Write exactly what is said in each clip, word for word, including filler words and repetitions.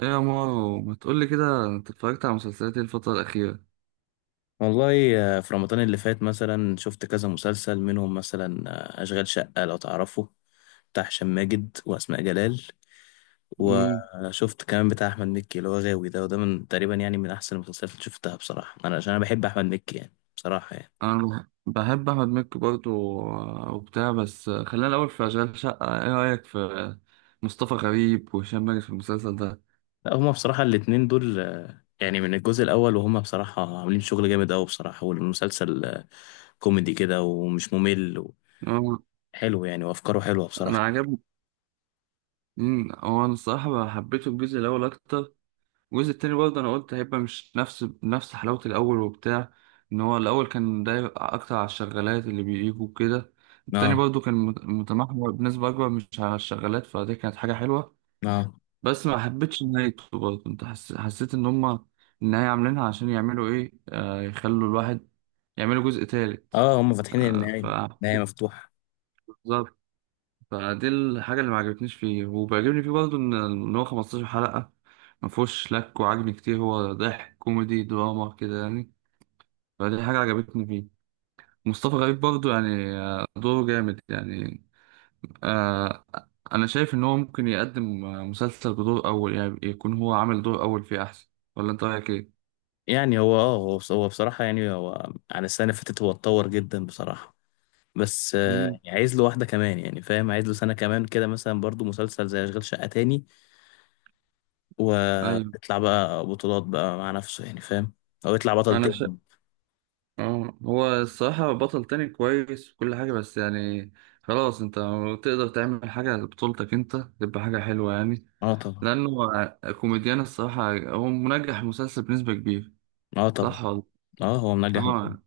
ايه يا مارو، ما تقولي كده، انت اتفرجت على مسلسلات إيه الفترة الأخيرة؟ والله، آه، في رمضان اللي فات مثلا شفت كذا مسلسل منهم، مثلا آه، أشغال شقة، لو تعرفه، بتاع هشام ماجد وأسماء جلال. امم وشفت كمان بتاع أحمد مكي اللي هو غاوي. ده وده من تقريبا يعني من أحسن المسلسلات اللي شفتها بصراحة، أنا عشان أنا بحب أحمد مكي يعني، بصراحة يعني. انا بح- بحب احمد مكي برضو. آه، وبتاع. بس آه، خلينا الاول في اشغال شقة، ايه رأيك في آه، مصطفى غريب وهشام ماجد في المسلسل ده؟ لا، هما بصراحة الاتنين دول آه، يعني من الجزء الأول، وهما بصراحة عاملين شغل جامد أوي بصراحة. والمسلسل آه، كوميدي كده ومش ممل، هو- وحلو يعني، وأفكاره حلوة انا بصراحة. عجبني. امم هو انا الصراحة حبيته الجزء الاول اكتر. الجزء التاني برضه انا قلت هيبقى مش نفس نفس حلاوة الاول وبتاع. ان هو الاول كان داير اكتر على الشغالات اللي بيجوا كده. التاني اه، برضه كان مت- متمحور بنسبة أكبر مش على الشغالات، فدي كانت حاجة حلوة. اه، بس ما حبيتش نهايته برضه. انت حس... حسيت ان هما النهاية عاملينها عشان يعملوا ايه، آه، يخلوا الواحد يعملوا جزء تالت. اه، هما فاتحين آه ف النهاية. النهاية مفتوحة. بالظبط. فدي الحاجة اللي ما عجبتنيش فيه، وبيعجبني فيه برضه ان إن هو خمستاشر حلقة ما فيهوش لك وعجن كتير، هو ضحك كوميدي دراما كده يعني. فدي حاجة عجبتني فيه. مصطفى غريب برضه يعني آه، دوره جامد يعني. آه، انا شايف ان هو ممكن يقدم آه، مسلسل بدور اول، يعني يكون هو عامل دور اول فيه احسن. ولا انت رايك ايه؟ يعني هو اه هو بص- هو بصراحة، يعني هو عن السنة اللي فاتت هو اتطور جدا بصراحة. بس آه، امم يعني عايز له واحدة كمان، يعني فاهم؟ عايز له سنة كمان كده مثلا، برضو مسلسل زي أشغال شقة تاني. ايوه. ويطلع بقى بطولات بقى مع نفسه، يعني فاهم؟ أو يطلع بطل انا شا... تاني. آه، هو الصراحه بطل تاني كويس وكل حاجه، بس يعني خلاص، انت تقدر تعمل حاجه بطولتك انت تبقى حاجه حلوه يعني. اه طبعا. لانه كوميديان الصراحه، هو منجح مسلسل بنسبه كبيره. اه طبعا. صح والله. اه، هو منجح مكان. اه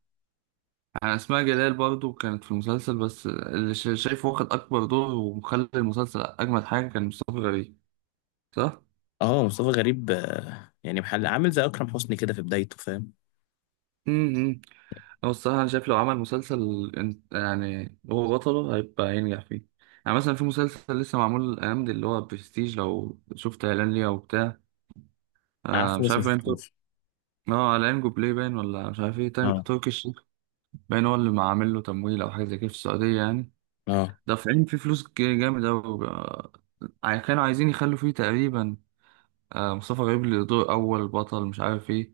يعني اسماء جلال برضو كانت في المسلسل، بس اللي شا- شايفه واخد اكبر دور ومخلي المسلسل اجمد حاجه كان مصطفى غريب. صح؟ اه، مصطفى غريب آه، يعني محل، عامل زي أكرم حسني كده في بدايته، فاهم؟ امم هو الصراحة أنا شايف لو عمل مسلسل إن- يعني هو بطله هيبقى ينجح فيه. يعني مثلا في مسلسل لسه معمول الأيام دي اللي هو برستيج، لو شفت إعلان ليه أو بتاع. آه عارفه مش بس عارف باين تر- مشفتوش. اه على بلاي باين، ولا مش عارف ايه، تر- اه. تركي باين هو اللي عامل له تمويل أو حاجة زي كده في السعودية يعني. اه. دافعين فيه فلوس ج- جامد أوي. آه، كانوا عايزين يخلوا فيه تقريبا آه مصطفى غريب اللي دور أول بطل، مش عارف ايه.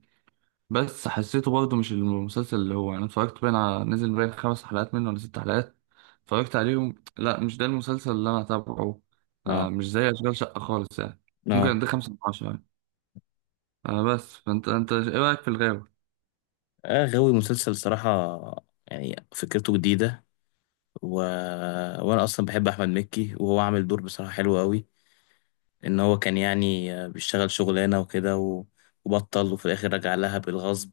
بس حسيته برضه مش المسلسل اللي هو انا اتفرجت باين على نزل باين خمس حلقات منه ولا ست حلقات. اتفرجت عليهم، لا مش ده المسلسل اللي انا هتابعه. اه. آه مش زي اشغال شقة خالص يعني. اه. ممكن ده خمسة من عشرة يعني. آه بس فانت انت ايه رأيك في الغاوي؟ آه، غاوي مسلسل صراحة، يعني فكرته جديدة. و... وانا اصلا بحب احمد مكي، وهو عامل دور بصراحة حلو قوي. ان هو كان يعني آه، بيشتغل شغلانة وكده، و... وبطل، وفي الاخر رجع لها بالغصب،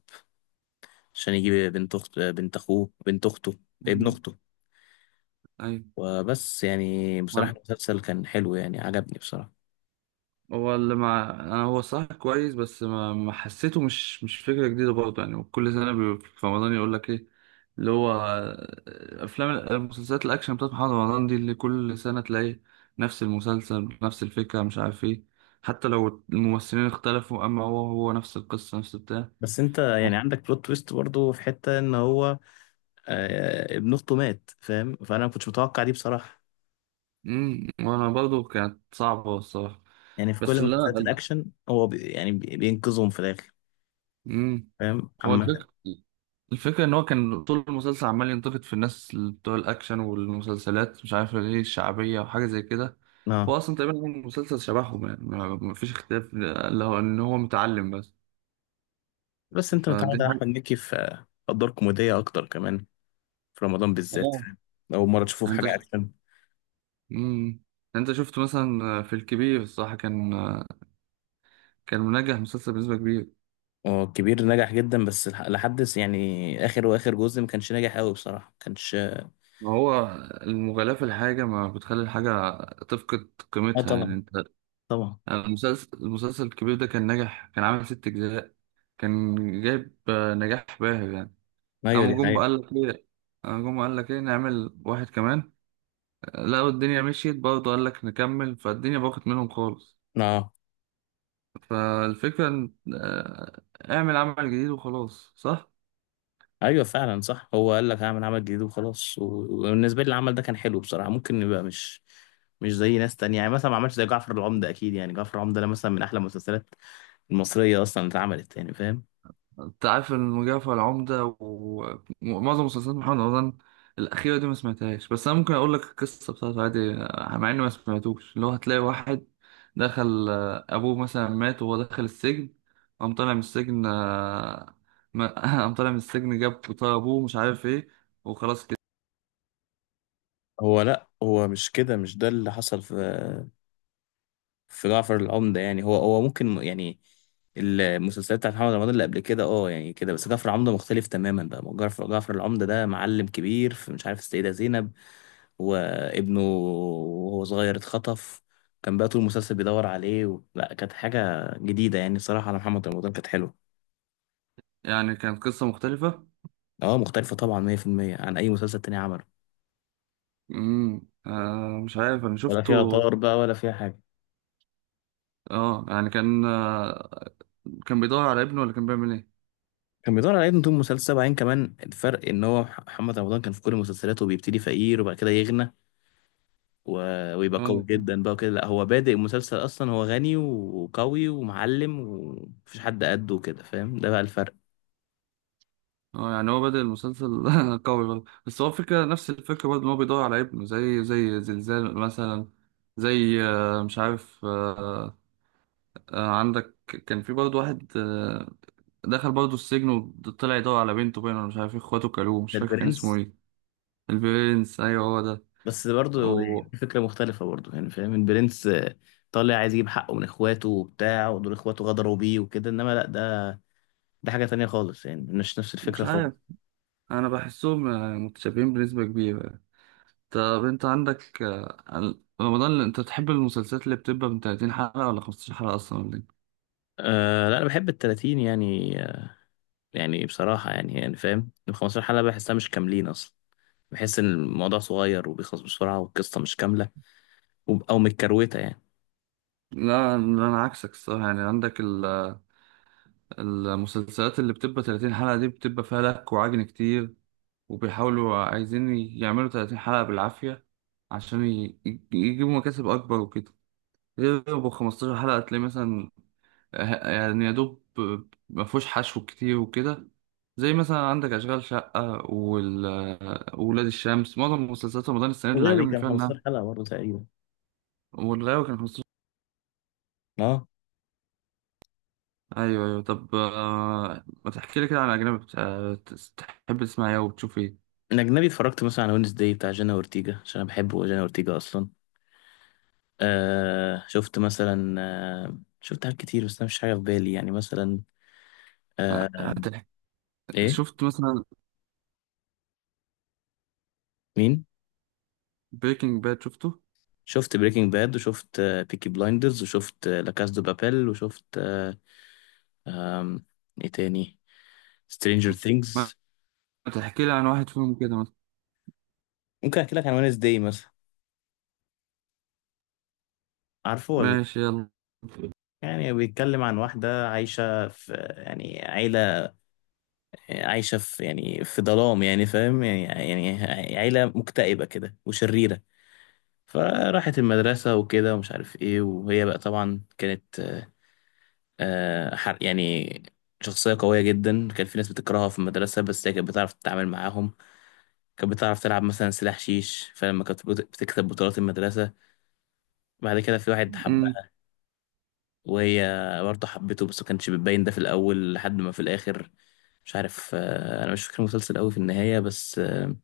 عشان يجيب بنت اخت بنت اخوه بنت اخته ابن مم. اخته. ايوه وبس يعني، بصراحة المسلسل كان حلو، يعني عجبني بصراحة. هو اللي مع انا. هو صح كويس، بس ما, ما حسيته، مش مش فكره جديده برضه يعني. كل سنه بي- في رمضان، يقول لك ايه اللي هو افلام المسلسلات الاكشن بتاعت محمد رمضان دي، اللي كل سنه تلاقي نفس المسلسل بنفس الفكره، مش عارف ايه. حتى لو الممثلين اختلفوا، اما هو هو نفس القصه نفس بتاع. بس انت يعني عندك بلوت تويست برضو، في حتة ان هو آه، ابن اخته مات، فاهم؟ فانا ما كنتش متوقع دي بصراحة. امم وانا برضه كانت صعبه الصراحه. يعني في بس كل اللي مسلسلات انا الاكشن هو بي يعني بي- بينقذهم في الاخر، امم فاهم؟ هو عامة. الفكرة الفكرة إن هو كان طول المسلسل عمال ينتقد في الناس اللي بتوع الأكشن والمسلسلات، مش عارف ليه الشعبية وحاجة زي كده. هو اه، أصلا تقريبا هو المسلسل شبههم يعني، ما- مفيش اختلاف اللي هو إن هو متعلم بس. بس انت فدي متعود على حاجة. احمد مكي في في ادوار كوميديه اكتر كمان، في رمضان بالذات، آه. فاهم؟ اول مره تشوفه في يعني أنت ش... حاجه اكشن. مم. أنت شفت مثلا في الكبير، الصراحة كان كان منجح مسلسل بنسبة كبيرة. هو الكبير نجح جدا، بس لح- لحد س- يعني اخر واخر جزء ما كانش ناجح قوي بصراحه، ما كانش. ما هو المغالاة في الحاجة ما بتخلي الحاجة تفقد اه قيمتها يعني. طبعا. أنت طبعا. المسلسل المسلسل الكبير ده كان ناجح. كان عامل ست أجزاء. كان جايب آه، نجاح باهر يعني. ايوه، دي قام جم قال حقيقه. لك ايه قام جم قال لك ايه نعمل واحد كمان. آه، لقوا الدنيا مشيت برضه، قال لك نكمل، فالدنيا باخت منهم خالص. اه فالفكرة إن- آه، اعمل عمل جديد وخلاص، صح. ايوه، فعلا صح، هو قال لك هعمل عمل جديد وخلاص. و- وبالنسبه لي العمل ده كان حلو بصراحه، ممكن يبقى مش مش زي ناس تانية يعني، مثلا ما عملش زي جعفر العمدة أكيد، يعني جعفر العمدة ده مثلا من أحلى المسلسلات المصرية أصلا اللي اتعملت، يعني فاهم؟ انت عارف المجعفر العمدة و- ومعظم مسلسلات محمد رمضان الأخيرة دي ما سمعتهاش. بس أنا ممكن أقول لك القصة بتاعته عادي، مع إني ما سمعتوش. اللي هو هتلاقي واحد دخل، آه، أبوه مثلا مات وهو داخل السجن. قام طالع من السجن، آه، ما- قام طالع من السجن جاب طار أبوه، مش عارف إيه، وخلاص كده. هو لا، هو مش كده، مش ده اللي حصل في في جعفر العمدة، يعني هو هو ممكن يعني المسلسلات بتاعت محمد رمضان اللي قبل كده، اه يعني كده، بس جعفر العمدة مختلف تماما بقى. جعفر جعفر العمدة ده معلم كبير في مش عارف السيدة زينب، وابنه وهو صغير اتخطف. كان بقى طول المسلسل بيدور عليه، و... لا، كانت حاجة جديدة يعني صراحة على محمد رمضان، كانت حلوة. يعني كانت قصة مختلفة. اه مختلفة طبعا، مية في المية عن أي مسلسل تاني عمله. امم آه مش عارف أنا ولا فيها شفته. طار بقى، ولا فيها حاجة. اه يعني كان آه، كان بيدور على ابنه، ولا كان بيعمل إيه؟ كان بيدور على ابنه طول المسلسل، بعدين كمان الفرق إن هو مح- محمد رمضان كان في كل مسلسلاته بيبتدي فقير، وبعد كده يغنى، و... ويبقى قوي اه. جدا بقى كده. لا، هو بادئ المسلسل اصلا هو غني وقوي ومعلم، ومفيش حد قده كده، فاهم؟ ده بقى الفرق. اه يعني هو بدأ المسلسل قوي برضه. بس هو الفكرة نفس الفكرة برضه، إن هو بيدور على ابنه زي زي زلزال مثلا. زي آه، مش عارف آه، آه، عندك كان في برضه واحد آه، دخل برضه السجن وطلع يدور على بنته باين، ولا مش عارف إيه، اخواته كلوه، مش ده فاكر كان اسمه البرنس، ايه. البرنس، ايوه هو ده. بس برضه يعني أو فكرة مختلفة برضه، يعني فاهم؟ البرنس آه، طالع عايز يجيب حقه من اخواته وبتاع، ودول اخواته غدروا بيه وكده، انما لا، ده ده حاجة تانية خالص، يعني مش نفس مش الفكرة خالص. عارف، أنا بحسهم آه، متشابهين بنسبة كبيرة. طب أنت عندك آه، رمضان، أنت تحب المسلسلات اللي بتبقى من ثلاثين حلقة ولا خمستاشر حلقة أصلا؟ أه لا، انا بحب التلاتين يعني آه، يعني بصراحة يعني يعني فاهم؟ ال خمسة عشر حلقة بحسها مش كاملين اصلا، بحس ان الموضوع صغير وبيخلص بسرعة والقصة مش كاملة، وب- او متكروتة يعني. لا انا عكسك الصراحه يعني. عندك ال- المسلسلات اللي بتبقى ثلاثين حلقه دي بتبقى فيها لك وعجن كتير، وبيحاولوا عايزين يعملوا ثلاثين حلقه بالعافيه عشان ي- ي- يجيبوا مكاسب اكبر وكده. غير ابو خمستاشر حلقه تلاقي مثلا ه- يعني يا دوب ما فيهوش حشو كتير وكده. زي مثلا عندك اشغال شقه، وال- ولاد الشمس. معظم مسلسلات رمضان السنه دي اللي وغاوي عجبني كان فيها خمستاشر انها حلقة برضه تقريبا. والغاوي كان. اه. ايوه، ايوه. طب آه، ما تحكي لي كده عن اجنبي، بت- آه، تحب تسمع ايه وبتشوف ايه؟ الأجنبي اتفرجت مثلا على وينز داي بتاع جينا أورتيجا، عشان أنا بحب جينا أورتيجا أصلا. آه شفت مثلا آه شفت حاجات كتير، بس أنا مش حاجة في بالي يعني، مثلا آه، آه هتح- إيه؟ شفت مثلا مين؟ بريكنج باد شفته؟ شفت بريكنج باد، وشفت آه بيكي بلايندرز، وشفت آه لا كاس دو بابيل، وشفت آه آم، إيه تاني؟ سترينجر ما ثينجز. تحكي لي عن واحد فيهم كده مثلا. ممكن أحكي لك عن وينز داي مثلا. عارفه ولا؟ ماشي يلا. يعني بيتكلم عن واحدة عايشة في آه، يعني عيلة، عايشة في يعني في ظلام، يعني فاهم؟ يعني يعني عيلة مكتئبة كده وشريرة. فراحت المدرسة وكده، ومش عارف ايه. وهي بقى طبعا كانت آه، آه، حر يعني، شخصية قوية جدا. كان في ناس بتكرهها في المدرسة، بس هي كانت بتعرف تتعامل معاهم. كانت بتعرف تلعب مثلا سلاح شيش، فلما كانت بت- بتكسب بطولات المدرسة. بعد كده في واحد امم حبها، وهي برضه حبته، بس ما كانش بتبين ده في الأول لحد ما في الآخر. مش عارف آه، أنا مش فاكر المسلسل أوي في النهاية، بس آه،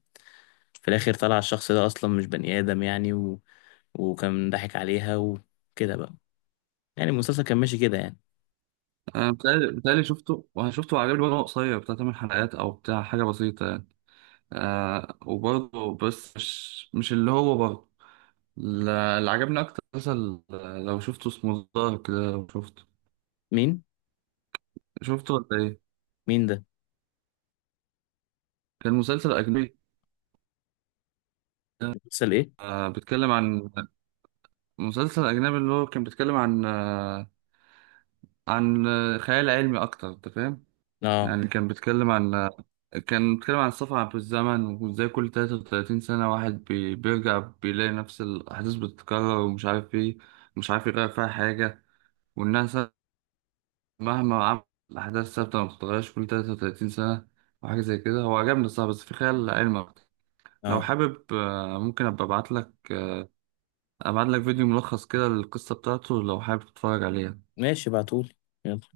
في الاخر طلع الشخص ده اصلا مش بني ادم يعني، و... وكان ضحك عليها وكده بقى. يعني المسلسل كان ماشي كده يعني. انا بتهيألي بتهيألي شفته، وشفته وعجبني برضه. هو قصير بتاع تمن حلقات او بتاع حاجه بسيطه يعني. آه وبرضه بس مش مش اللي هو برضه لا- اللي عجبني اكتر مثلا لو شفته اسمه دارك كده، لو شفته. مين؟ شفته ولا ايه؟ مين ده؟ كان مسلسل اجنبي. مسلسل ايه؟ آه بيتكلم عن مسلسل أجنبي اللي هو كان بيتكلم عن آه، عن آه، خيال علمي أكتر، أنت فاهم؟ اه. يعني كان بيتكلم عن آه، كان بيتكلم عن السفر في الزمن، وإزاي كل ثلاثة وثلاثين سنة واحد بي- بيرجع بيلاقي نفس الأحداث بتتكرر، ومش عارف إيه، مش عارف يغير فيها حاجة. والناس مهما عمل الأحداث ثابتة ما بتتغيرش كل ثلاثة وثلاثين سنة وحاجة زي كده. هو عجبني الصراحة، بس في خيال علمي أكتر. لو اه. حابب آه، ممكن أبقى أبعت لك أبعت لك فيديو ملخص كده للقصة بتاعته، لو حابب تتفرج عليها. ماشي، بعتولي. يلا.